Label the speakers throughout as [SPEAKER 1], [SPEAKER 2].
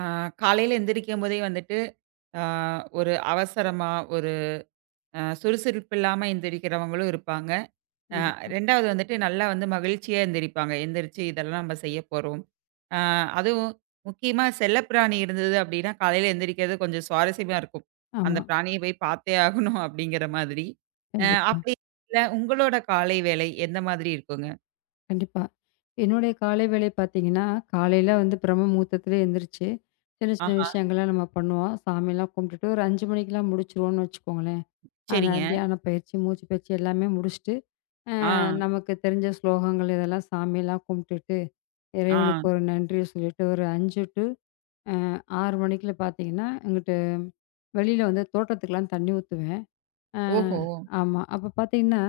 [SPEAKER 1] ஆ. காலையில எந்திரிக்கும்போதே வந்துட்டு, ஆ, ஒரு அவசரமா, ஒரு சுறுசுறுப்பு இல்லாம எந்திரிக்கிறவங்களும் இருப்பாங்க. அ
[SPEAKER 2] கண்டிப்பா.
[SPEAKER 1] 2வது வந்துட்டு நல்லா வந்து மகிழ்ச்சியா எந்திரிப்பாங்க. எந்திரிச்சு இதெல்லாம் நம்ம செய்ய போறோம். ஆ, அதுவும் முக்கியமா செல்லப்பிராணி இருந்தது அப்படின்னா, காலையில எந்திரிக்கிறது கொஞ்சம் சுவாரஸ்யமா இருக்கும். அந்த
[SPEAKER 2] ஆமா.
[SPEAKER 1] பிராணிய போய் பார்த்தே ஆகணும் அப்படிங்கிற மாதிரி. அ
[SPEAKER 2] கண்டிப்பா,
[SPEAKER 1] அப்படி இல்ல, உங்களோட காலை வேலை எந்த மாதிரி இருக்குங்க?
[SPEAKER 2] கண்டிப்பா. என்னுடைய காலை வேலை பார்த்தீங்கன்னா, காலையில வந்து பிரம்ம முகூர்த்தத்திலே எந்திரிச்சு, சின்ன சின்ன
[SPEAKER 1] ஆஹா!
[SPEAKER 2] விஷயங்கள்லாம் நம்ம பண்ணுவோம். சாமிலாம் கும்பிட்டுட்டு ஒரு 5 மணிக்கெல்லாம் முடிச்சுருவோம்னு வச்சுக்கோங்களேன். அந்த
[SPEAKER 1] சரிங்க.
[SPEAKER 2] தியான பயிற்சி, மூச்சு பயிற்சி எல்லாமே முடிச்சுட்டு, அ
[SPEAKER 1] ஆ,
[SPEAKER 2] நமக்கு தெரிஞ்ச ஸ்லோகங்கள் இதெல்லாம் சாமியெல்லாம் கும்பிட்டுட்டு,
[SPEAKER 1] ஆ.
[SPEAKER 2] இறைவனுக்கு ஒரு நன்றிய சொல்லிட்டு ஒரு 5 டூ அ 6 மணிக்குள்ள பார்த்தீங்கன்னா, எங்கிட்டு வெளியில வந்து தோட்டத்துக்குலாம் தண்ணி ஊத்துவேன். ஆ,
[SPEAKER 1] ஓஹோ!
[SPEAKER 2] ஆமா. அப்ப பார்த்தீங்கன்னா,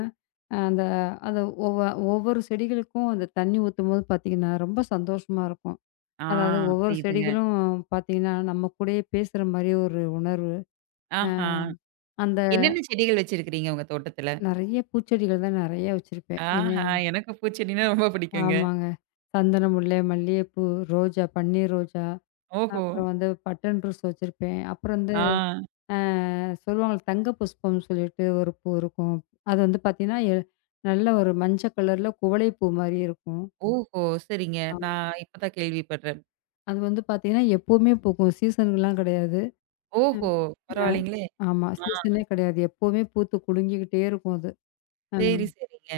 [SPEAKER 2] அந்த அந்த ஒவ்வ ஒவ்வொரு செடிகளுக்கும் அந்த தண்ணி ஊத்தும்போது பார்த்தீங்கன்னா, ரொம்ப சந்தோஷமா இருக்கும்.
[SPEAKER 1] ஆ,
[SPEAKER 2] அதாவது ஒவ்வொரு
[SPEAKER 1] புரியுதுங்க.
[SPEAKER 2] செடிகளும் பார்த்தீங்கன்னா, நம்ம கூடயே பேசுற மாரி ஒரு உணர்வு. அ
[SPEAKER 1] ஆஹா!
[SPEAKER 2] அந்த
[SPEAKER 1] என்னென்ன செடிகள் வச்சிருக்கிறீங்க உங்க தோட்டத்துல?
[SPEAKER 2] நெறைய பூச்செடிகள் தான் நெறைய வச்சிருப்பேன்.
[SPEAKER 1] ஆஹா! எனக்கு பூச்செடின்னா ரொம்ப பிடிக்குங்க.
[SPEAKER 2] ஆமாங்க. சந்தன முல்லை, மல்லிகைப்பூ, ரோஜா, பன்னீர் ரோஜா,
[SPEAKER 1] ஓஹோ!
[SPEAKER 2] அப்புறம் வந்து பட்டன் ரோஸ் வச்சிருப்பேன். அப்புறம் வந்து
[SPEAKER 1] ஆ.
[SPEAKER 2] அ சொல்லுவாங்கல்ல தங்க புஷ்பம்னு சொல்லிட்டு ஒரு பூ இருக்கும். அது வந்து பார்த்தீங்கன்னா, நல்ல ஒரு மஞ்சள் கலர்ல குவளை பூ மாரி இருக்கும்.
[SPEAKER 1] ஓஹோ! சரிங்க.
[SPEAKER 2] ஆமா.
[SPEAKER 1] நான் இப்ப தான் கேள்விப்படுறேன்.
[SPEAKER 2] அது வந்து பார்த்தீங்கன்னா, எப்பவுமே பூக்கும். சீசனுக்குலாம் கிடையாது. ம்.
[SPEAKER 1] ஓஹோ!
[SPEAKER 2] அ
[SPEAKER 1] பரவாயில்லைங்களே!
[SPEAKER 2] ஆமா.
[SPEAKER 1] ஆ.
[SPEAKER 2] சீசனே கிடையாது. எப்பவுமே பூத்து குலுங்கிக்கிட்டே இருக்கும் அது. ஆ.
[SPEAKER 1] சரி, சரிங்க.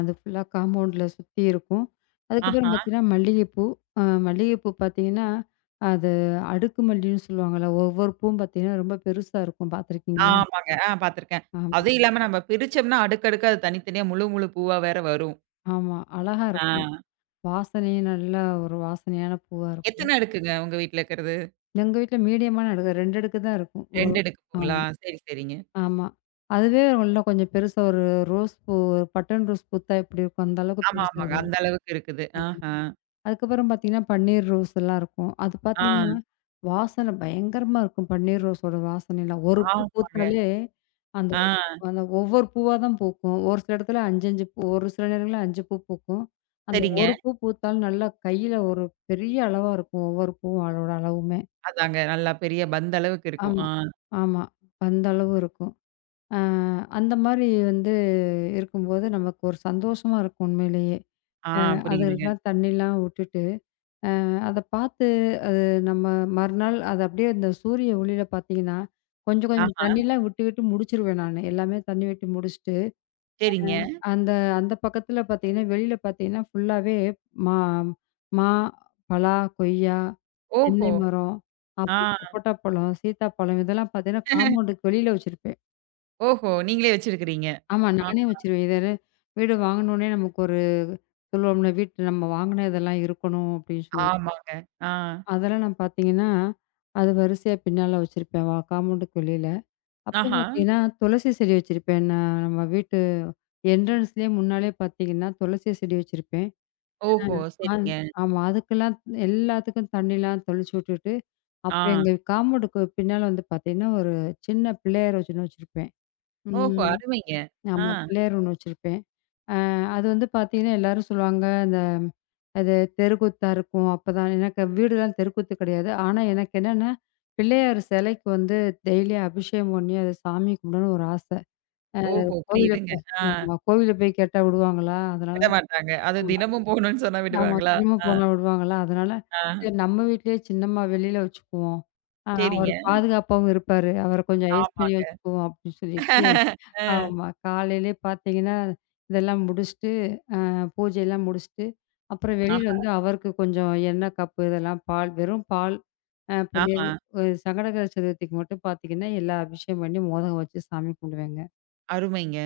[SPEAKER 2] அது ஃபுல்லா காம்பவுண்ட்ல சுத்தி இருக்கும். அதுக்கப்புறம்
[SPEAKER 1] ஆஹா.
[SPEAKER 2] பார்த்தீங்கன்னா, மல்லிகைப்பூ. மல்லிகைப்பூ பார்த்தீங்கன்னா, அது அடுக்கு மல்லின்னு சொல்லுவாங்கல்ல. ஒவ்வொரு பூவும் பார்த்தீங்கன்னா, ரொம்ப பெருசா இருக்கும். பார்த்துருக்கீங்களா?
[SPEAKER 1] ஆமாங்க. ஆ, பார்த்துருக்கேன்.
[SPEAKER 2] ஆமா,
[SPEAKER 1] அதுவும் இல்லாம நம்ம பிரிச்சோம்னா அடுக்கடுக்கா அது தனித்தனியா முழு முழு பூவா வேற வரும்.
[SPEAKER 2] ஆமா. அழகா
[SPEAKER 1] ஆ.
[SPEAKER 2] இருக்கும். வாசனையும் நல்ல ஒரு வாசனையான பூவா இருக்கும்.
[SPEAKER 1] எத்தன அடுக்குங்க உங்க வீட்ல இருக்கிறது?
[SPEAKER 2] எங்க வீட்ல மீடியமான அடுக்கு. 2 அடுக்கு தான் இருக்கும். ஓ!
[SPEAKER 1] 2 அடுக்குங்களா?
[SPEAKER 2] ஆமா.
[SPEAKER 1] சரி, சரிங்க.
[SPEAKER 2] ஆமா. அதுவே உள்ள கொஞ்சம் பெருசா ஒரு ரோஸ் பூ ஒரு பட்டன் ரோஸ் பூத்தா எப்படி இருக்கும், அந்த அளவுக்கு
[SPEAKER 1] ஆமா,
[SPEAKER 2] பெருசா
[SPEAKER 1] ஆமாங்க.
[SPEAKER 2] தான்
[SPEAKER 1] அந்த
[SPEAKER 2] இருக்கும்.
[SPEAKER 1] அளவுக்கு இருக்குது.
[SPEAKER 2] ஆமா.
[SPEAKER 1] ஆஹா!
[SPEAKER 2] அதுக்கப்புறம் பார்த்தீங்கன்னா, பன்னீர் ரோஸ் எல்லாம் இருக்கும். அது
[SPEAKER 1] ஆ.
[SPEAKER 2] பார்த்தீங்கன்னா, வாசனை பயங்கரமா இருக்கும். பன்னீர் ரோஸோட வாசனைலாம். ஒரு பூ
[SPEAKER 1] ஆமாங்க.
[SPEAKER 2] பூத்தாலே, அந்த
[SPEAKER 1] ஆ.
[SPEAKER 2] அந்த ஒவ்வொரு பூவா தான் பூக்கும். ஒரு சில இடத்துல 5, 5 பூ ஒரு சில நேரங்கள்ல 5 பூ பூக்கும். அந்த
[SPEAKER 1] சரிங்க.
[SPEAKER 2] ஒரு பூ பூத்தாலும் நல்லா கையில ஒரு பெரிய அளவா இருக்கும். ஒவ்வொரு பூவும் அதோட அளவுமே.
[SPEAKER 1] அதாங்க, நல்லா பெரிய பந்த அளவுக்கு இருக்கும்.
[SPEAKER 2] ஆமா,
[SPEAKER 1] ஆ.
[SPEAKER 2] ஆமா. அந்த அளவு இருக்கும். அ அந்த மாரி வந்து இருக்கும்போது நமக்கு ஒரு சந்தோஷமா இருக்கும் உண்மையிலேயே.
[SPEAKER 1] ஆ, புரியுதுங்க.
[SPEAKER 2] அதெல்லாம் தண்ணிலாம் விட்டுட்டு, அ அத பார்த்து அது நம்ம மறுநாள் அது அப்படியே இந்த சூரிய ஒளியில பார்த்தீங்கன்னா, கொஞ்சம் கொஞ்சம்
[SPEAKER 1] ஆஹா,
[SPEAKER 2] தண்ணிலாம் விட்டு விட்டு முடிச்சிருவேன் நானு. எல்லாமே தண்ணி விட்டு முடிச்சுட்டு,
[SPEAKER 1] சரிங்க.
[SPEAKER 2] அந்த அந்த பக்கத்துல பார்த்தீங்கன்னா, வெளியில பார்த்தீங்கன்னா ஃபுல்லாவே மா மா, பலா, கொய்யா, தென்னை
[SPEAKER 1] ஓஹோ!
[SPEAKER 2] மரம், அப்புறம்
[SPEAKER 1] ஆ.
[SPEAKER 2] சப்போட்டா பழம், சீத்தாப்பழம் இதெல்லாம் பார்த்தீங்கன்னா, காம்பவுண்டுக்கு வெளியில வச்சிருப்பேன்.
[SPEAKER 1] ஓஹோ! நீங்களே வச்சிருக்கிறீங்க.
[SPEAKER 2] ஆமா
[SPEAKER 1] ஆ,
[SPEAKER 2] நானே வச்சிருவேன். இத வீடு வாங்குனோனே நமக்கு ஒரு சொல்லுவோம்ல வீட்ல நம்ம வாங்குன இதெல்லாம் இருக்கணும் அப்படின்னு சொல்லிட்டு.
[SPEAKER 1] ஆமாங்க. ஆ.
[SPEAKER 2] அதெல்லாம் நான் பார்த்தீங்கன்னா, அது வரிசையா பின்னால வச்சிருப்பேன் வா காம்பவுண்டுக்கு வெளியில. அப்புறம்
[SPEAKER 1] ஆஹா.
[SPEAKER 2] பார்த்தீங்கன்னா, துளசி செடி வச்சிருப்பேன். நான் நம்ம வீட்டு என்ட்ரன்ஸ்லயே முன்னாலயே பார்த்தீங்கன்னா, துளசி செடி வச்சிருப்பேன்.
[SPEAKER 1] ஓஹோ!
[SPEAKER 2] அந்
[SPEAKER 1] சரிங்க.
[SPEAKER 2] ஆமா. அதுக்கெல்லாம் எல்லாத்துக்கும் தண்ணிலாம் தெளிச்சு விட்டுட்டு, அப்புறம்
[SPEAKER 1] ஆ.
[SPEAKER 2] எங்க காம்பவுண்டுக்கு பின்னால வந்து பார்த்தீங்கன்னா, ஒரு சின்ன பிள்ளையார் ஒண்ணு வச்சிருப்பேன்.
[SPEAKER 1] ஓஹோ!
[SPEAKER 2] ம்.
[SPEAKER 1] அருமைங்க. ஆ.
[SPEAKER 2] ஆமா. பிள்ளையார் ஒண்ணு வச்சிருப்பேன். அது வந்து பார்த்தீங்கன்னா, எல்லாரும் சொல்லுவாங்க, அது தெருக்கூத்தா இருக்கும். அப்பதான் எனக்கு வீடுலாம் தெருக்கூத்து கிடையாது. ஆனா, எனக்கு என்னன்னா, பிள்ளையார் சிலைக்கு வந்து டெய்லியும் அபிஷேகம் பண்ணி, அத சாமி கும்பிடணும்னு ஒரு ஆசை.
[SPEAKER 1] ஓஹோ!
[SPEAKER 2] கோவில்ல
[SPEAKER 1] புரியுதுங்க.
[SPEAKER 2] போய்
[SPEAKER 1] ஆ.
[SPEAKER 2] ஆமா. கோவில்ல போய் கேட்டா விடுவாங்களா? அதனால
[SPEAKER 1] விடமாட்டாங்க. அது
[SPEAKER 2] ஆமா,
[SPEAKER 1] தினமும் போகணும்னு சொன்னா
[SPEAKER 2] ஆமா.
[SPEAKER 1] விடுவாங்களா?
[SPEAKER 2] திரும்ப
[SPEAKER 1] ஆ,
[SPEAKER 2] போனா விடுவாங்களா? அதனால
[SPEAKER 1] ஆ.
[SPEAKER 2] சரி நம்ம வீட்லயே சின்னம்மா வெளியில வச்சுக்குவோம். ஆ அவர்
[SPEAKER 1] சரிங்க.
[SPEAKER 2] பாதுகாப்பாவும் இருப்பாரு. அவர கொஞ்சம் ஐஸ் பண்ணி
[SPEAKER 1] ஆமாங்க.
[SPEAKER 2] வச்சுக்குவோம் அப்படின்னு சொல்லிட்டு
[SPEAKER 1] அ.
[SPEAKER 2] ஆமா. காலையிலயே பார்த்தீங்கன்னா, இதெல்லாம் முடிச்சுட்டு பூஜையெல்லாம் முடிச்சுட்டு, அப்புறம் வெளியில
[SPEAKER 1] ஆஹா,
[SPEAKER 2] வந்து அவருக்கு கொஞ்சம் எண்ணெய் கப்பு இதெல்லாம் பால் வெறும் பால் பன்னீர்
[SPEAKER 1] ஆஹா.
[SPEAKER 2] சங்கடகர சதுர்த்திக்கு மட்டும் பார்த்தீங்கன்னா, எல்லாம் அபிஷேகம் பண்ணி மோதகம் வச்சு சாமி கும்பிடுவேங்க.
[SPEAKER 1] அருமைங்க.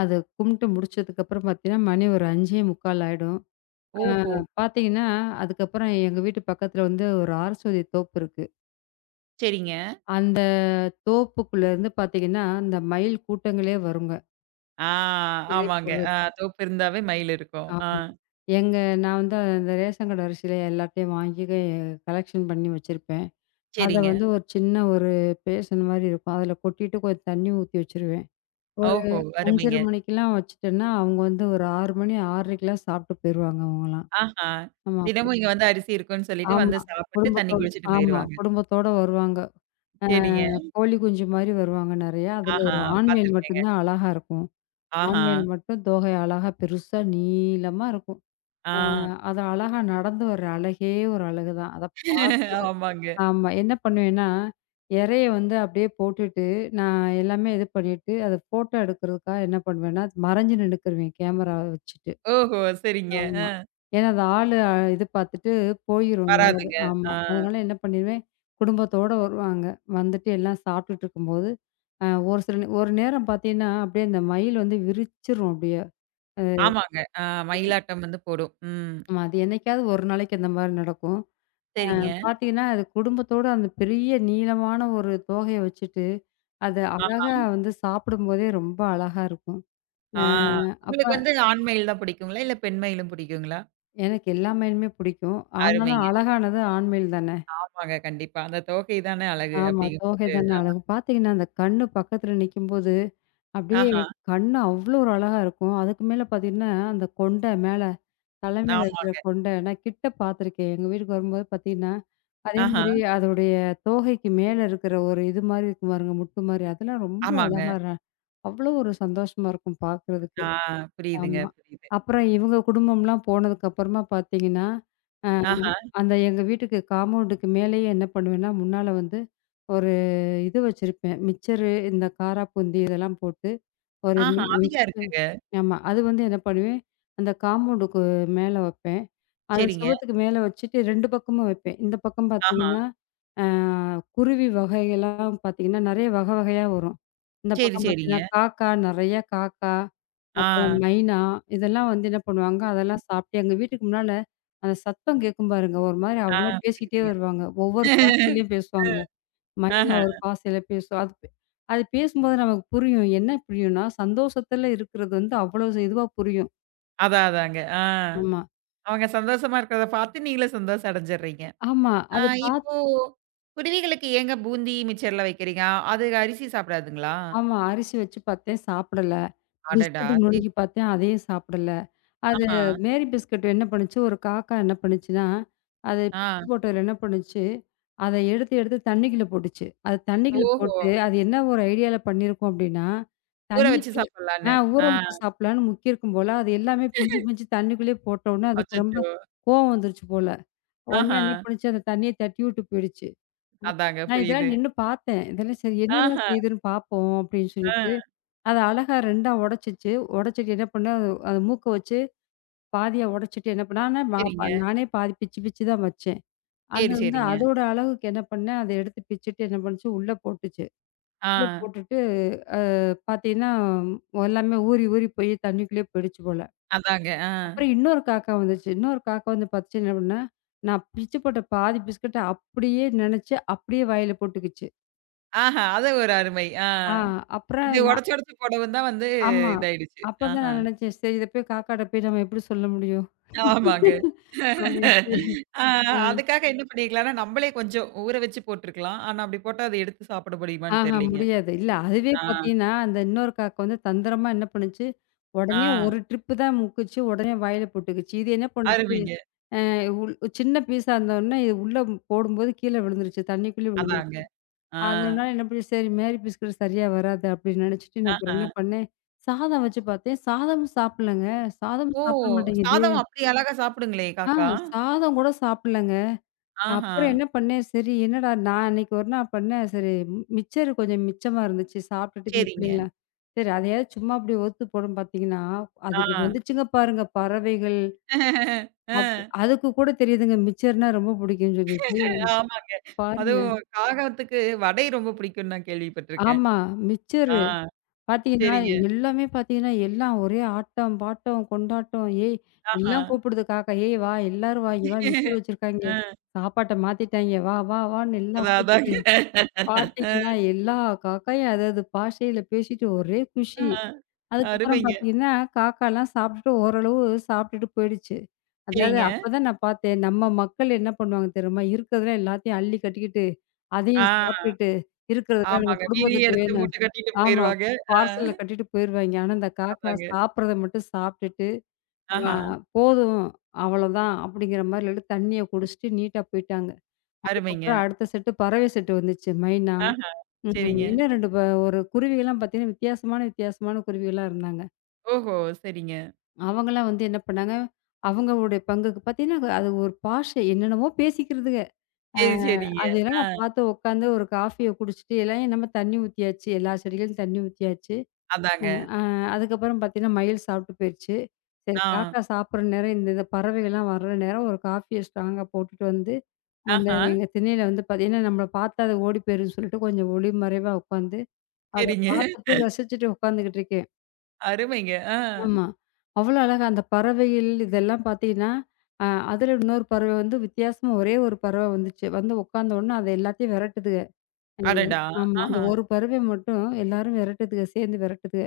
[SPEAKER 2] அது கும்பிட்டு முடிச்சதுக்கப்புறம் பார்த்தீங்கன்னா, மணி ஒரு 5:15 ஆயிடும். அ
[SPEAKER 1] ஓஹோ!
[SPEAKER 2] பார்த்தீங்கன்னா, அதுக்கப்புறம் எங்க வீட்டு பக்கத்துல வந்து ஒரு ஆரஸ்வதி தோப்பு இருக்கு.
[SPEAKER 1] சரிங்க.
[SPEAKER 2] அந்த தோப்புக்குள்ளேருந்து பார்த்தீங்கன்னா, அந்த மயில் கூட்டங்களே வருங்க.
[SPEAKER 1] ஆ,
[SPEAKER 2] இரை
[SPEAKER 1] ஆமாங்க. ஆ,
[SPEAKER 2] போடுறதுக்கு.
[SPEAKER 1] தோப்பு இருந்தாவே மயில் இருக்கும். ஆ.
[SPEAKER 2] ஆமா. எங்க நான் வந்து அந்த ரேஷன் கடை அரிசியில எல்லாத்தையும் வாங்கி கலெக்ஷன் பண்ணி வச்சிருப்பேன். அத
[SPEAKER 1] சரிங்க.
[SPEAKER 2] வந்து ஒரு சின்ன ஒரு பேஷன் மாரி இருக்கும். அதில கொட்டிட்டு கொஞ்சம் தண்ணி ஊத்தி வச்சுருவேன். ஒரு
[SPEAKER 1] ஓஹோ! அருமைங்க.
[SPEAKER 2] 5:30 மணிக்கெல்லாம் வச்சுட்டேன்னா, அவங்க வந்து ஒரு 6 மணி 6:30க்கெல்லாம் சாப்பிட்டு போயிருவாங்க அவங்கலாம்.
[SPEAKER 1] ஆஹா!
[SPEAKER 2] ஆமா.
[SPEAKER 1] தினமும் இங்க வந்து அரிசி இருக்குன்னு சொல்லிட்டு
[SPEAKER 2] ஆமா.
[SPEAKER 1] வந்து சாப்பிட்டு, தண்ணி
[SPEAKER 2] குடும்பத்தோட
[SPEAKER 1] குடிச்சுட்டு
[SPEAKER 2] ஆமா.
[SPEAKER 1] போயிருவாங்க.
[SPEAKER 2] குடும்பத்தோட வருவாங்க. அ
[SPEAKER 1] சரிங்க.
[SPEAKER 2] கோழி குஞ்சு மாரி வருவாங்க நெறையா. அதில
[SPEAKER 1] ஆஹா!
[SPEAKER 2] ஒரு ஆண்மயில் மட்டும்
[SPEAKER 1] பார்த்துருக்கேங்க.
[SPEAKER 2] தான் அழகா இருக்கும்.
[SPEAKER 1] ஆஹா!
[SPEAKER 2] ஆண்மயில் மட்டும் தோகை அழகா பெருசா நீளமா இருக்கும்.
[SPEAKER 1] ஆ.
[SPEAKER 2] அ அது அழகா நடந்து வர்ற அழகே ஒரு அழகு தான்.
[SPEAKER 1] ஆமாங்க.
[SPEAKER 2] ஆமா. என்ன பண்ணுவேன்னா, எரைய வந்து அப்படியே போட்டுட்டு, நான் எல்லாமே இது பண்ணிட்டு, அத ஃபோட்டோ எடுக்கிறதுக்காக என்ன பண்ணுவேன்னா, மறைஞ்சு நின்னுக்குருவேன் கேமராவ வச்சுட்டு.
[SPEAKER 1] ஓஹோ! சரிங்க.
[SPEAKER 2] ஆமா.
[SPEAKER 1] அ.
[SPEAKER 2] ஏன்னா அது ஆளு இது பார்த்துட்டு போயிரும் எங்கேயாவது.
[SPEAKER 1] வராதுங்க.
[SPEAKER 2] ஆமா.
[SPEAKER 1] ஆ.
[SPEAKER 2] அதனால என்ன பண்ணிருவேன், குடும்பத்தோட வருவாங்க. வந்துட்டு எல்லாம் சாப்பிட்டுட்டு இருக்கும்போது, அ ஒரு சில நே ஒரு நேரம் பார்த்தீங்கன்னா, அப்படியே அந்த மயில் வந்து விரிச்சிரும் அப்படியே.
[SPEAKER 1] ஆமாங்க. ஆ, மயிலாட்டம் வந்து போடும். ம்.
[SPEAKER 2] ஆமா. அது என்னைக்காவது ஒரு நாளைக்கு அந்த மாரி நடக்கும்.
[SPEAKER 1] சரிங்க.
[SPEAKER 2] பார்த்தீங்கன்னா, அது குடும்பத்தோட அந்த பெரிய நீளமான ஒரு தோகைய வச்சுட்டு, அது
[SPEAKER 1] ஆஹா!
[SPEAKER 2] அழகா வந்து சாப்பிடும்போதே ரொம்ப அழகா இருக்கும். அ
[SPEAKER 1] ஆ.
[SPEAKER 2] அப்ப
[SPEAKER 1] உங்களுக்கு வந்து ஆண் மயில் தான் பிடிக்குங்களா? இல்ல பெண் மயிலும் பிடிக்குங்களா?
[SPEAKER 2] எனக்கு எல்லா மயிலுமே பிடிக்கும். ஆனாலும்
[SPEAKER 1] அருமைங்க.
[SPEAKER 2] அழகானது ஆண் மயில் தானே!
[SPEAKER 1] ஆமாங்க. கண்டிப்பா. அந்த தோகை தானே அழகு
[SPEAKER 2] ஆமா. தோகை
[SPEAKER 1] அப்படிங்கும்போது
[SPEAKER 2] தானே அழகு. பார்த்தீங்கன்னா, அந்த கண்ணு பக்கத்துல நிக்கும்போது, அப்படியே
[SPEAKER 1] ஆஹா!
[SPEAKER 2] கண்ணு அவ்வளோ ஒரு அழகா இருக்கும். அதுக்கு மேல பார்த்தீங்கன்னா, அந்த கொண்ட மேல தலைமையில
[SPEAKER 1] ஆமா.
[SPEAKER 2] இருக்கிற கொண்ட நான் கிட்ட பார்த்துருக்கேன். எங்க வீட்டுக்கு வரும்போது பார்த்தீங்கன்னா,
[SPEAKER 1] ஆஹா!
[SPEAKER 2] அதேமாரி அதோடைய தோகைக்கு மேல இருக்கிற ஒரு இது மாரி இருக்கும் பாருங்க, முட்டு மாரி. அதெல்லாம் ரொம்ப
[SPEAKER 1] ஆமாங்க.
[SPEAKER 2] அழகா அவ்வளோ ஒரு சந்தோஷமா இருக்கும் பார்க்குறதுக்கு.
[SPEAKER 1] ஆ, புரியுதுங்க,
[SPEAKER 2] ஆமா.
[SPEAKER 1] புரியுது.
[SPEAKER 2] அப்புறம் இவங்க குடும்பம்லாம் போனதுக்கப்புறமா பார்த்தீங்கன்னா, அ
[SPEAKER 1] ஆஹா!
[SPEAKER 2] அந்த எங்க வீட்டுக்கு காம்பவுண்டுக்கு மேலேயே என்ன பண்ணுவேன்னா, முன்னால வந்து இது வச்சிருப்பேன். மிச்சரு இந்த காராப்பூந்தி இதெல்லாம் போட்டு ஒரு
[SPEAKER 1] ஆஹா! அது ஏன்
[SPEAKER 2] மிக்ஸு
[SPEAKER 1] இருக்குங்க?
[SPEAKER 2] ஆமா. அது வந்து என்ன பண்ணுவேன், அந்த காம்பவுண்டுக்கு மேல வப்பேன். அத
[SPEAKER 1] சரிங்க.
[SPEAKER 2] சுவத்துக்கு மேல வச்சுட்டு 2 பக்கமும் வைப்பேன். இந்த பக்கம்
[SPEAKER 1] ஆஹா.
[SPEAKER 2] பார்த்தீங்கன்னா, அ குருவி வகைகள்லாம் பார்த்தீங்கன்னா, நெறைய வகை வகையா வரும். இந்த
[SPEAKER 1] சரி,
[SPEAKER 2] பக்கம்
[SPEAKER 1] சரிங்க.
[SPEAKER 2] பார்த்தீங்கன்னா, காக்கா நெறைய காக்கா, அப்புறம்
[SPEAKER 1] ஆ,
[SPEAKER 2] மைனா இதெல்லாம் வந்து என்ன பண்ணுவாங்க, அதெல்லாம் சாப்பிட்டு எங்க வீட்டுக்கு முன்னால அந்த சத்தம் கேட்கும் பாருங்க, ஒரு மாரி
[SPEAKER 1] ஆ,
[SPEAKER 2] அவங்களே பேசிக்கிட்டே
[SPEAKER 1] புரியுதுங்க.
[SPEAKER 2] வருவாங்க. ஒவ்வொரு பாஷையிலயும்
[SPEAKER 1] அ,
[SPEAKER 2] பேசுவாங்க.
[SPEAKER 1] ஆஹ.
[SPEAKER 2] மைனா ஒரு பாசையில பேசும். அது பேசும்போது நமக்கு புரியும். என்ன புரியும்னா, சந்தோஷத்துல இருக்கிறது வந்து அவ்வளோ இதுவா புரியும்.
[SPEAKER 1] அதான், அதாங்க. ஆ.
[SPEAKER 2] ஆமா.
[SPEAKER 1] அவங்க சந்தோஷமா இருக்கிறத பார்த்து நீங்களும் சந்தோஷம் அடைஞ்சிடுறீங்க.
[SPEAKER 2] ஆமா.
[SPEAKER 1] ஆ,
[SPEAKER 2] அது பாத்
[SPEAKER 1] இப்போ குருவிகளுக்கு ஏங்க பூந்தி மிச்சர்லாம் வைக்கிறீங்க? அது அரிசி சாப்பிடாதுங்களா?
[SPEAKER 2] ஆமா. அரிசி வச்சு பார்த்தேன் சாப்பிடல.
[SPEAKER 1] அடடா!
[SPEAKER 2] பிஸ்கட்
[SPEAKER 1] சரி.
[SPEAKER 2] நொறுக்கி பார்த்தேன், அதையும் சாப்பிடல. அது
[SPEAKER 1] ஆஹா.
[SPEAKER 2] மேரி பிஸ்கட் என்ன பண்ணுச்சு, ஒரு காக்கா என்ன பண்ணுச்சுன்னா, அது பிச்சு
[SPEAKER 1] ஆ.
[SPEAKER 2] போட்டதுல என்ன பண்ணுச்சு, அத எடுத்து எடுத்து தண்ணிக்குள்ள போட்டுச்சு. அது தண்ணிக்குள்ள
[SPEAKER 1] ஓஹோ!
[SPEAKER 2] போட்டு, அது என்ன ஒரு ஐடியால பண்ணியிருக்கும் அப்படின்னா,
[SPEAKER 1] ஊற வச்சு
[SPEAKER 2] தண்ணிக்குள்ள ஆ
[SPEAKER 1] சாப்பிடலான்னு.
[SPEAKER 2] ஊற
[SPEAKER 1] ஆ.
[SPEAKER 2] வச்சு சாப்பிடலான்னு முக்கியிருக்கும் போல, அது எல்லாமே பிஞ்சு பிஞ்சு தண்ணிக்குள்ளேயே போட்டவுடனே அதுக்கு ரொம்ப
[SPEAKER 1] அச்சச்சோ!
[SPEAKER 2] கோவம் வந்துருச்சு போல. உடனே
[SPEAKER 1] ஆஹா.
[SPEAKER 2] என்ன பண்ணுச்சு, அந்த தண்ணிய தட்டி விட்டு போயிடுச்சு. அப்
[SPEAKER 1] அதாங்க
[SPEAKER 2] நான்
[SPEAKER 1] புரியுது.
[SPEAKER 2] இதெல்லாம் நின்னு பார்த்தேன். இதெல்லாம் சரி என்னதான்
[SPEAKER 1] ஆஹா.
[SPEAKER 2] செய்யுதுன்னு பார்ப்போம் அப்படின்னு சொல்லிட்டு,
[SPEAKER 1] ஆ.
[SPEAKER 2] அத அழகா 2ஆ உடைச்சுச்சு. உடைச்சிட்டு என்ன பண்ணு, அது மூக்க வச்சு பாதியா உடைச்சுட்டு என்ன பண்ணேன்,
[SPEAKER 1] சரிங்க.
[SPEAKER 2] நானே பாதி பிச்சு பிச்சு தான் வச்சேன். அது
[SPEAKER 1] சரி,
[SPEAKER 2] வந்து
[SPEAKER 1] சரிங்க.
[SPEAKER 2] அதோட அளவுக்கு என்ன பண்ணேன், அத எடுத்து பிச்சுட்டு என்ன பண்ணுச்சு, உள்ள போட்டுச்சு.
[SPEAKER 1] ஆ.
[SPEAKER 2] உள்ள போட்டுட்டு அ பார்த்தீங்கன்னா, ம், எல்லாமே ஊறி ஊறி போய் தண்ணிக்குள்ளேயே போயிடுச்சு போல.
[SPEAKER 1] அதாங்க. ஆ.
[SPEAKER 2] அப்புறம் இன்னொரு காக்கா வந்துச்சு. இன்னொரு காக்கா வந்து பார்த்துச்சு என்ன பண்ணா, நான் பிச்சு போட்ட பாதி பிஸ்கட்ட அப்படியே நெனச்சு, அப்படியே வாயில போட்டுக்கிச்சு.
[SPEAKER 1] ஆஹா, அது ஒரு அருமை. ஆ.
[SPEAKER 2] ஆ அப்புறம்
[SPEAKER 1] இது
[SPEAKER 2] நான்
[SPEAKER 1] உடைச்சு உடைச்சு போடவும் தான் வந்து
[SPEAKER 2] ஆமா.
[SPEAKER 1] இதாயிடுச்சு.
[SPEAKER 2] அப்பதான்
[SPEAKER 1] ஆஹா.
[SPEAKER 2] நான் நெனச்சேன், சரி இத போய் காக்காட்ட போய் நம்ம எப்படி சொல்ல முடியும்?
[SPEAKER 1] ஆமாங்க.
[SPEAKER 2] அப்படின்ட்டு.
[SPEAKER 1] ஆ,
[SPEAKER 2] அ.
[SPEAKER 1] அதுக்காக என்ன பண்ணியிருக்கலாம்னா, நம்மளே கொஞ்சம் ஊற வச்சு போட்டுருக்கலாம். ஆனா அப்படி போட்டா அத எடுத்து சாப்பிட முடியுமான்னு
[SPEAKER 2] ஆஹா,
[SPEAKER 1] தெரியலைங்க.
[SPEAKER 2] முடியாது. இல்ல அதுவே
[SPEAKER 1] ஆ,
[SPEAKER 2] பார்த்தீங்கன்னா, அந்த இன்னொரு காக்கா வந்து தந்திரமா என்ன பண்ணுச்சு, உடனே
[SPEAKER 1] ஆ.
[SPEAKER 2] ஒரு ட்ரிப்பு தான் முக்குச்சு. உடனே வாயில போட்டுக்குச்சு. இது என்ன பண்ணுச்சு,
[SPEAKER 1] அருமைங்க.
[SPEAKER 2] அ உள் சின்ன பீஸா இருந்தவுனே இது உள்ள போடும்போது கீழ விழுந்துருச்சு. தண்ணிக்குள்ள
[SPEAKER 1] அதாங்க.
[SPEAKER 2] விழுந்துருச்சு.
[SPEAKER 1] ஆ.
[SPEAKER 2] அதனால என்ன பண்ணிச்சு, சரி மேரி பிஸ்கட் சரியா வராது அப்படின்னு நினச்சுட்டு, நான் அப்புறம்
[SPEAKER 1] ஆஹா.
[SPEAKER 2] என்ன பண்ணேன், சாதம் வச்சு பார்த்தேன். சாதமும் சாப்பிடலங்க. சாதம்
[SPEAKER 1] ஓ!
[SPEAKER 2] சாப்பிட மாட்டேங்குது.
[SPEAKER 1] சாதம் அப்படி அழகா சாப்பிடுங்களே
[SPEAKER 2] ஆ
[SPEAKER 1] காக்கா.
[SPEAKER 2] சாதம் கூட சாப்பிடலங்க.
[SPEAKER 1] ஆஹா.
[SPEAKER 2] அப்புறம் என்ன பண்ணேன், சரி என்னடா நான் அன்னைக்கு ஒரு நாள் பண்ணேன், சரி மிச்சர் கொஞ்சம் மிச்சமா இருந்துச்சு. சாப்பிட்டுட்டு இந்த
[SPEAKER 1] சரிங்க.
[SPEAKER 2] பிள்ளைங்கலாம், சரி அதையாவது சும்மா அப்படியே வறுத்து போடும் பார்த்தீங்கன்னா, அதுக்கு
[SPEAKER 1] ஆ.
[SPEAKER 2] வந்துச்சுங்க பாருங்க பறவைகள். அப்
[SPEAKER 1] அ.
[SPEAKER 2] அதுக்கு கூட தெரியுதுங்க மிச்சர்னா ரொம்ப பிடிக்கும்னு சொல்லிட்டு.
[SPEAKER 1] ஆமாங்க.
[SPEAKER 2] பாருங்க
[SPEAKER 1] அதுவும் காகத்துக்கு வடை ரொம்ப பிடிக்கும்னு நான் கேள்விப்பட்டுருக்கேன்.
[SPEAKER 2] ஆமா மிச்சரு
[SPEAKER 1] ஆ.
[SPEAKER 2] பார்த்தீங்கன்னா,
[SPEAKER 1] சரிங்க.
[SPEAKER 2] எல்லாமே பார்த்தீங்கன்னா, எல்லாம் ஒரே ஆட்டம், பாட்டம், கொண்டாட்டம். ஏய்
[SPEAKER 1] ஆஹா.
[SPEAKER 2] எல்லாம் கூப்பிடுது காக்கா, "ஏய் வா எல்லாரும் வா, இங்க வா மிச்சர் வச்சிருக்காய்ங்க.
[SPEAKER 1] ஆ.
[SPEAKER 2] சாப்பாட்ட மாத்திட்டாய்ங்க. வா, வா, வான்னு" எல்லாம்
[SPEAKER 1] அதான்,
[SPEAKER 2] கூப்பிடுது.
[SPEAKER 1] அதாங்க.
[SPEAKER 2] பார்த்தீங்கன்னா, எல்லா காக்காயும் அதது பாஷையில பேசிட்டு ஒரே குஷி.
[SPEAKER 1] ஆ.
[SPEAKER 2] அதுக்கப்புறம்
[SPEAKER 1] அருமைங்க.
[SPEAKER 2] பார்த்தீங்கன்னா, காக்காலாம் சாப்பிட்டுட்டு ஓரளவு சாப்பிட்டுட்டு போயிடுச்சு. அதாவது
[SPEAKER 1] சரிங்க.
[SPEAKER 2] அப்பதான் நான் பார்த்தேன், நம்ம மக்கள் என்ன பண்ணுவாங்க தெரியுமா? இருக்கிறதுல எல்லாத்தையும் அள்ளி கட்டிக்கிட்டு, அதையும்
[SPEAKER 1] ஆ.
[SPEAKER 2] சாப்பிட்டுட்டு, இருக்கிறதுல நம்ம
[SPEAKER 1] ஆமாங்க. மீதிய
[SPEAKER 2] குடும்பத்துக்கு
[SPEAKER 1] எடுத்து
[SPEAKER 2] வேணும்
[SPEAKER 1] மூட்ட கட்டிட்டு
[SPEAKER 2] ஆமா.
[SPEAKER 1] போயிருவாங்க. ஆ.
[SPEAKER 2] பார்சல்ல கட்டிட்டு போயிருவாய்ங்க. ஆனா, இந்த காக்கா
[SPEAKER 1] அதாங்க.
[SPEAKER 2] சாப்பிடுறத மட்டும் சாப்பிட்டுட்டு, அ
[SPEAKER 1] ஆஹா.
[SPEAKER 2] போதும் அவ்வளோதான் அப்படிங்கிற மாரி சொல்லிட்டு தண்ணிய குடிச்சுட்டு நீட்டா போயிட்டாங்க. அதுக்கப்புறம்
[SPEAKER 1] அருமைங்க.
[SPEAKER 2] அடுத்த செட்டு பறவை செட்டு வந்துச்சு, மைனா.
[SPEAKER 1] ஆஹா.
[SPEAKER 2] ம்ஹ்ம்.
[SPEAKER 1] சரிங்க.
[SPEAKER 2] இன்னும் 2 ப ஒரு குருவிகள்லாம் பார்த்தீங்கன்னா, வித்தியாசமான, வித்தியாசமான குருவிகள்லாம் இருந்தாங்க.
[SPEAKER 1] ஓஹோ! சரிங்க.
[SPEAKER 2] அவங்கலாம் வந்து என்ன பண்ணாங்க, அவங்களுடைய பங்குக்கு பார்த்தீங்கன்னா, அது ஒரு பாஷை என்னென்னமோ பேசிக்கிறதுக. அ
[SPEAKER 1] சரி, சரிங்க.
[SPEAKER 2] அதெல்லாம்
[SPEAKER 1] ஆ.
[SPEAKER 2] நான் பார்த்து உட்காந்து ஒரு காஃபிய குடிச்சிட்டு, எல்லாம் நம்ம தண்ணி ஊத்தியாச்சு. எல்லா செடிகளையும் தண்ணி ஊத்தியாச்சு.
[SPEAKER 1] அதாங்க.
[SPEAKER 2] அ அதுக்கப்புறம் பார்த்தீங்கன்னா, மயில் சாப்பிட்டு போயிருச்சு. சரி
[SPEAKER 1] ஆ.
[SPEAKER 2] காக்கா சாப்பிடுற நேரம், இந்த இந்த பறவைகள்லாம் வர்ற நேரம் ஒரு காஃபிய ஸ்ட்ராங்கா போட்டுட்டு வந்து, அந்த
[SPEAKER 1] ஆஹா.
[SPEAKER 2] எங்க திண்ணையில வந்து பார்த்தீங்கன்னா, நம்மள பார்த்தா அது ஓடி போயிரும்ன்னு சொல்லிட்டு கொஞ்சம் ஒளிமறைவா உட்காந்து அத
[SPEAKER 1] சரிங்க.
[SPEAKER 2] பார்த்துட்டு ரசிச்சுட்டு உட்காந்துக்கிட்டு இருக்கேன்.
[SPEAKER 1] அருமைங்க. ஆ.
[SPEAKER 2] ஆமா. அவ்வளோ அழகா அந்த பறவைகள் இதெல்லாம் பார்த்தீங்கன்னா, அ அதில இன்னொரு பறவை வந்து வித்தியாசமா ஒரே ஒரு பறவை வந்துச்சு. வந்து உட்காந்த உடனே அது எல்லாத்தையும் விரட்டுதுக. ம்.
[SPEAKER 1] அடடா!
[SPEAKER 2] ஆமா. அந்த
[SPEAKER 1] ஆஹா.
[SPEAKER 2] ஒரு பறவை மட்டும் எல்லாரும் விரட்டுதுக, சேர்ந்து விரட்டுதுக.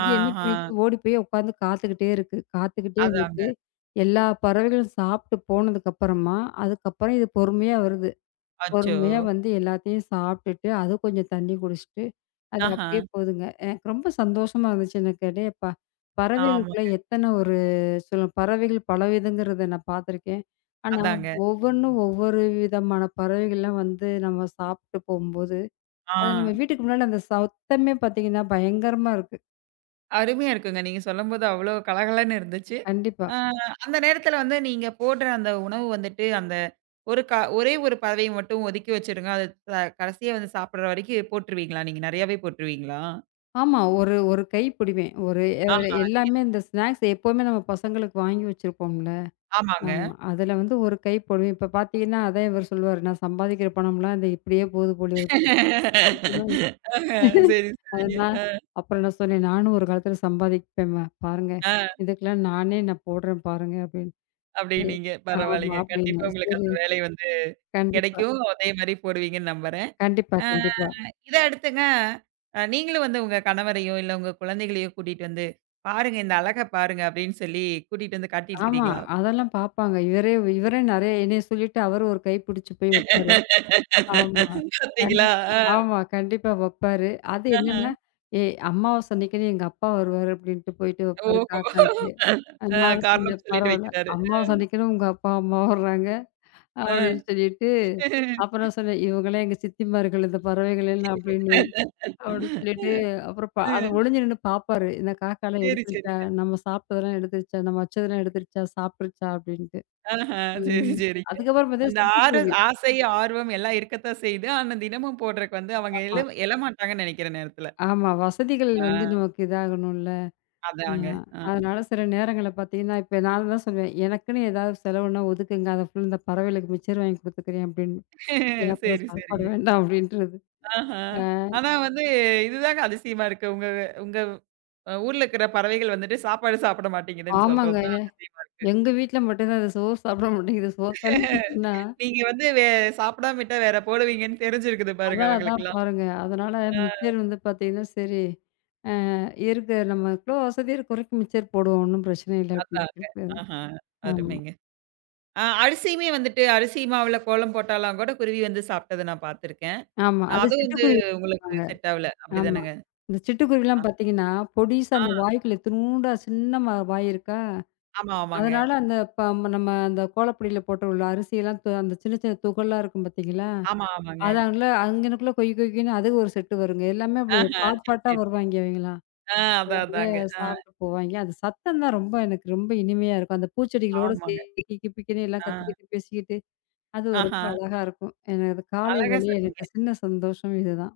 [SPEAKER 2] இது என்ன
[SPEAKER 1] ஆஹா.
[SPEAKER 2] பண்ணிச்சு, ஓடி போய் உட்காந்து காத்துக்கிட்டே இருக்கு. காத்துக்கிட்டே
[SPEAKER 1] அதாங்க.
[SPEAKER 2] இருந்துட்டு, எல்லா பறவைகளும் சாப்பிட்டு போனதுக்கப்புறமா, அதுக்கப்புறம் இது பொறுமையா வருது.
[SPEAKER 1] அச்சோ!
[SPEAKER 2] பொறுமையா வந்து எல்லாத்தையும் சாப்பிட்டுட்டு, அது கொஞ்சம் தண்ணி குடிச்சுட்டு அது
[SPEAKER 1] ஆஹா.
[SPEAKER 2] அப்படியே போதுங்க. எனக்கு ரொம்ப சந்தோஷமா இருந்துச்சு எனக்கு. அடேயப்பா! பறவைகளுக்குள்ள
[SPEAKER 1] ஆமாங்க.
[SPEAKER 2] எத்தன ஒரு சொல்ல பறவைகள் பலவிதங்கிறத நான் பார்த்துருக்கேன். ஆனா,
[SPEAKER 1] அதாங்க.
[SPEAKER 2] ஒவ்வொன்னும் ஒவ்வொரு விதமான பறவைகள்லாம் வந்து நம்ம சாப்பிட்டு போம்போது,
[SPEAKER 1] ஆ.
[SPEAKER 2] அது நம்ம வீட்டுக்கு முன்னால அந்த சத்தமே பார்த்தீங்கன்னா, பயங்கரமா இருக்கு.
[SPEAKER 1] அருமையா இருக்குங்க. நீங்க சொல்லும்போது அவ்வளோ கலகலன்னு இருந்துச்சு.
[SPEAKER 2] கண்டிப்பா.
[SPEAKER 1] ஆ, அந்த நேரத்துல வந்து நீங்க போடுற அந்த உணவு வந்துட்டு, அந்த ஒரு க ஒரே ஒரு பறவை மட்டும் ஒதுக்கி வச்சுருங்க. அது த கடைசியா வந்து சாப்பிடுற வரைக்கும் போட்டுருவீங்களா? நீங்க நெறையாவே போட்டுருவீங்களா?
[SPEAKER 2] ஆமா. ஒரு ஒரு கை பிடிவேன். ஒரு எ
[SPEAKER 1] ஆஹா, சரி.
[SPEAKER 2] எல்லாமே இந்த ஸ்நாக்ஸ் எப்பவுமே நம்ம பசங்களுக்கு வாங்கி வச்சிருப்போம்ல.
[SPEAKER 1] ஆமாங்க.
[SPEAKER 2] ஆமா. அதுல வந்து ஒரு கை போடுவேன். இப்ப பார்த்தீங்கன்னா, அதான் இவர் சொல்லுவாரு, "நான் சம்பாதிக்கிற பணம்லாம் இந்த இப்படியே போகுது போல இருக்கு."
[SPEAKER 1] ஆஹ, சரி,
[SPEAKER 2] அது
[SPEAKER 1] சரிங்க.
[SPEAKER 2] நான்
[SPEAKER 1] அ,
[SPEAKER 2] அப்புறம் நான் சொன்னேன், "நானும் ஒரு காலத்தில சம்பாதிப்பேன்ம்மா, பாருங்க.
[SPEAKER 1] ஆ,
[SPEAKER 2] இதுக்கெல்லாம் நானே நான் போடுறேன் பாருங்க" அப்படின்னு. சரி.
[SPEAKER 1] அப்டின்னீங்க.
[SPEAKER 2] ஆமா
[SPEAKER 1] பரவாயில்லைங்க.
[SPEAKER 2] அப்படின்னு.
[SPEAKER 1] கண்டிப்பா உங்களுக்கு
[SPEAKER 2] சரி.
[SPEAKER 1] அந்த வேலை வந்து
[SPEAKER 2] கண்டிப்பா.
[SPEAKER 1] கிடைக்கும். அதே மாரி போடுவீங்கன்னு நம்புறேன்.
[SPEAKER 2] கண்டிப்பா,
[SPEAKER 1] அ
[SPEAKER 2] கண்டிப்பா.
[SPEAKER 1] இத அடுத்துங்க, நீங்களும் வந்து உங்க கணவரையோ, இல்ல உங்க குழந்தைகளையோ கூட்டிட்டு வந்து, "பாருங்க இந்த அழக பாருங்க" அப்டின்னு சொல்லி கூட்டிட்டு வந்து
[SPEAKER 2] ஆமா.
[SPEAKER 1] காட்டியிருக்கிறீங்களா?
[SPEAKER 2] அதெல்லாம் பார்ப்பாங்க. இவரே இவரே நெறைய என்னைய சொல்லிட்டு அவரு ஒரு கை பிடிச்சு போய் வைப்பாரு. ஆமா.
[SPEAKER 1] பார்த்தீங்களா?
[SPEAKER 2] கண்டிப்பா.
[SPEAKER 1] ஆ,
[SPEAKER 2] ஆமா. கண்டிப்பா வைப்பாரு. அது
[SPEAKER 1] ஆஹ.
[SPEAKER 2] என்னன்னா, "ஏய் அமாவாசை அன்னைக்குன்னு எங்க அப்பா வருவாரு" அப்படின்ட்டு போயிட்டு வைப்பாரு
[SPEAKER 1] ஓஹோ!
[SPEAKER 2] காக்காய்க்கு.
[SPEAKER 1] ஆ,
[SPEAKER 2] நான்
[SPEAKER 1] காரணம்
[SPEAKER 2] சொன்னேன்,
[SPEAKER 1] சொல்லிட்டு
[SPEAKER 2] "பரவால்ல.
[SPEAKER 1] வைக்கிறாரு. அ,
[SPEAKER 2] அமாவாசை அன்னைக்குன்னு உங்க அப்பா, அம்மா வர்றாங்க"
[SPEAKER 1] அ.
[SPEAKER 2] அப்படின்னு சொல்லிட்டு. அப்புறம் சொன்னேன், "இவங்கலாம் எங்க சித்திமார்கள், இந்த பறவைகள் எல்லாம்" அப்படின்னு. அப்படி சொல்லிட்டு அப்புறம் பா
[SPEAKER 1] அ,
[SPEAKER 2] அது ஒளிஞ்சு நின்னு பாப்பாரு. இந்த காக்காலாம்
[SPEAKER 1] சரி,
[SPEAKER 2] எடுத்துருச்சா?
[SPEAKER 1] சரிங்க.
[SPEAKER 2] நம்ம சாப்பிட்டதெல்லாம் எடுத்துருச்சா? நம்ம வச்சதெல்லாம் எடுத்துருச்சா? சாப்பிட்டுருச்சா? அப்படின்ட்டு.
[SPEAKER 1] ஆஹ, சரி,
[SPEAKER 2] ம்.
[SPEAKER 1] சரிங்க.
[SPEAKER 2] அதுக்கப்புறம்
[SPEAKER 1] அந்த
[SPEAKER 2] பார்த்தீங்கன்னா
[SPEAKER 1] ஆறு
[SPEAKER 2] சிட்டுக்குருவி.
[SPEAKER 1] ஆசை, ஆர்வம் எல்லாம் இருக்கத்தான் செய்யுது. ஆனா தினமும் போடுறக்கு வந்து அவங்க
[SPEAKER 2] ஆமா.
[SPEAKER 1] எழ எழமாட்டாங்கன்னு நெனைக்கிறேன் நேரத்துல.
[SPEAKER 2] ஆமா. வசதிகள்
[SPEAKER 1] ஆ,
[SPEAKER 2] வந்து நமக்கு இதாகணும்ல. அ
[SPEAKER 1] அதாங்க. ஆ.
[SPEAKER 2] அதனால சில நேரங்கள்ல பார்த்தீங்கன்னா, இப்ப நான் தான் சொல்லுவேன், "எனக்குன்னு ஏதாவது செலவுன்னா ஒதுக்குங்க. அத ஃபுல் இந்த பறவைகளுக்கு மிச்சர் வாங்கி குடுத்துக்கிறேன்" அப்படின்னு. "எனக்கு கூட
[SPEAKER 1] சரி,
[SPEAKER 2] சாப்பாடு
[SPEAKER 1] சரிங்க.
[SPEAKER 2] வேண்டாம்" அப்படின்றது.
[SPEAKER 1] ஆஹ.
[SPEAKER 2] அ
[SPEAKER 1] ஆனா வந்து இதுதாங்க அதிசயமா இருக்கு. உங்க உங்க ஊர்ல இருக்கிற பறவைகள் வந்துட்டு சாப்பாடு சாப்பிட மாட்டேங்குதுன்னு
[SPEAKER 2] ஆமாங்க.
[SPEAKER 1] சொல்றது தான் அதிசயமா இருக்கு.
[SPEAKER 2] எங்க வீட்ல மட்டும் தான் அது சோறு சாப்பிட மாட்டேங்குது. சோத்தாலும் ஊட்டுனா
[SPEAKER 1] நீங்க வந்து வே சாப்பிடாம விட்டா வேற போடுவீங்கன்னு தெரிஞ்சிருக்குது பாருங்க
[SPEAKER 2] அதான் அதான்
[SPEAKER 1] அவங்களுக்கெல்லாம்.
[SPEAKER 2] பாருங்க. அதனால
[SPEAKER 1] அ,
[SPEAKER 2] மிச்சர் வந்து பார்த்தீங்கன்னா, சரி அ இருக்கு நம்ம எவ்வளோ வசதி இருக்கோ வரைக்கும் மிச்சர் போடுவோம். ஒண்ணும் பிரச்சனை இல்ல அப்படின்னு
[SPEAKER 1] அதாங்க.
[SPEAKER 2] சொல்லிட்டு.
[SPEAKER 1] ஆஹா.
[SPEAKER 2] ஆமா,
[SPEAKER 1] அருமைங்க. அ, அரிசியுமே வந்துட்டு அரிசி மாவுல கோலம் போட்டாலாம் கூட குருவி வந்து சாப்பிட்டத நான் பார்த்துருக்கேன்.
[SPEAKER 2] ஆமா. அது
[SPEAKER 1] அது வந்து
[SPEAKER 2] சிட்டுக்குருவி
[SPEAKER 1] உங்களுக்கு
[SPEAKER 2] சொல்லுவாங்க.
[SPEAKER 1] செட் ஆவல.
[SPEAKER 2] ஆமா.
[SPEAKER 1] அப்படிதானங்க?
[SPEAKER 2] இந்த சிட்டுக்குருவிலாம் பார்த்தீங்கன்னா, பொடிசா
[SPEAKER 1] ஆ,
[SPEAKER 2] அந்த வாய்க்குள்ள இத்துணூண்டா சின்னமா வாய் இருக்கா?
[SPEAKER 1] ஆமா, ஆமாங்க.
[SPEAKER 2] அதனால நம்ம அந்த கோலப்பொடியில போட்டு உள்ள அரிசியெல்லாம் அந்த சின்ன சின்ன துகள்லாம் இருக்கும் பார்த்தீங்களா?
[SPEAKER 1] ஆமா, ஆமாங்க.
[SPEAKER 2] அது அங்கனக்குள்ள கொய் கொய்ன்னு அது ஒரு செட்டு வருங்க. எல்லாமே அப்படி ஒரு
[SPEAKER 1] ஆஹா.
[SPEAKER 2] பார்ட்
[SPEAKER 1] சரி,
[SPEAKER 2] பார்ட்டா
[SPEAKER 1] சரி.
[SPEAKER 2] வருவாய்ங்க அவைங்கலாம்.
[SPEAKER 1] ஆ, அதான்
[SPEAKER 2] வந்து
[SPEAKER 1] அதாங்க. ஆ,
[SPEAKER 2] சாப்பிட்டு போவாய்ங்க. அது சத்தம் தான் ரொம்ப எனக்கு ரொம்ப இனிமையா இருக்கும். அந்த பூச்செடிகளோட
[SPEAKER 1] ஆமாங்க.
[SPEAKER 2] சேர்த்து கிக்கி பிக்கின்னு எல்லாம்
[SPEAKER 1] ஆ.
[SPEAKER 2] கத்திக்கிட்டு, பேசிக்கிட்டு அது ரொம்ப
[SPEAKER 1] ஆஹா.
[SPEAKER 2] அழகா இருக்கும். எனக்கு அது காலை
[SPEAKER 1] அழகா
[SPEAKER 2] வேளையே
[SPEAKER 1] சொன்னீங்க.
[SPEAKER 2] எனக்கு சின்ன சந்தோஷம் இதுதான்.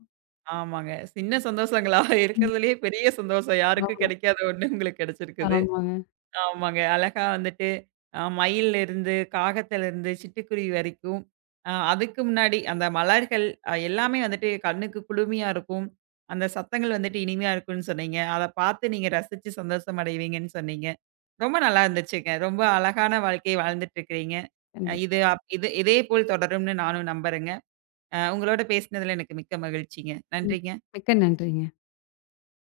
[SPEAKER 1] ஆமாங்க. சின்ன சந்தோஷங்களா?
[SPEAKER 2] ம்.
[SPEAKER 1] இருக்கிறதுலயே பெரிய சந்தோஷம். யாருக்கும்
[SPEAKER 2] ஆமா,
[SPEAKER 1] கிடைக்காத ஒண்ணு உங்களுக்கு கிடைச்சிருக்குது.
[SPEAKER 2] ஆமாங்க.
[SPEAKER 1] ஆமாங்க. அழகா வந்துட்டு மயில்லருந்து, காகத்துலருந்து, சிட்டுக்குருவி வரைக்கும். அதுக்கு முன்னாடி அந்த மலர்கள் எல்லாமே வந்துட்டு கண்ணுக்கு குளுமையா இருக்கும். அந்த சத்தங்கள் வந்துட்டு இனிமையா இருக்கும்னு சொன்னீங்க. அத பார்த்து நீங்க ரசிச்சு சந்தோஷம் அடைவீங்கன்னு சொன்னீங்க. ரொம்ப நல்லா இருந்துச்சுங்க. ரொம்ப அழகான வாழ்க்கைய வாழ்ந்துட்டு இருக்கிறீங்க. அ
[SPEAKER 2] கண்டிப்பா.
[SPEAKER 1] இது அப் இது இதே போல் தொடரும்னு நானும் நம்புறேங்க. உங்களோட பேசினதுல எனக்கு மிக்க மகிழ்ச்சிங்க.
[SPEAKER 2] ம்.
[SPEAKER 1] நன்றிங்க.
[SPEAKER 2] மிக்க நன்றிங்க.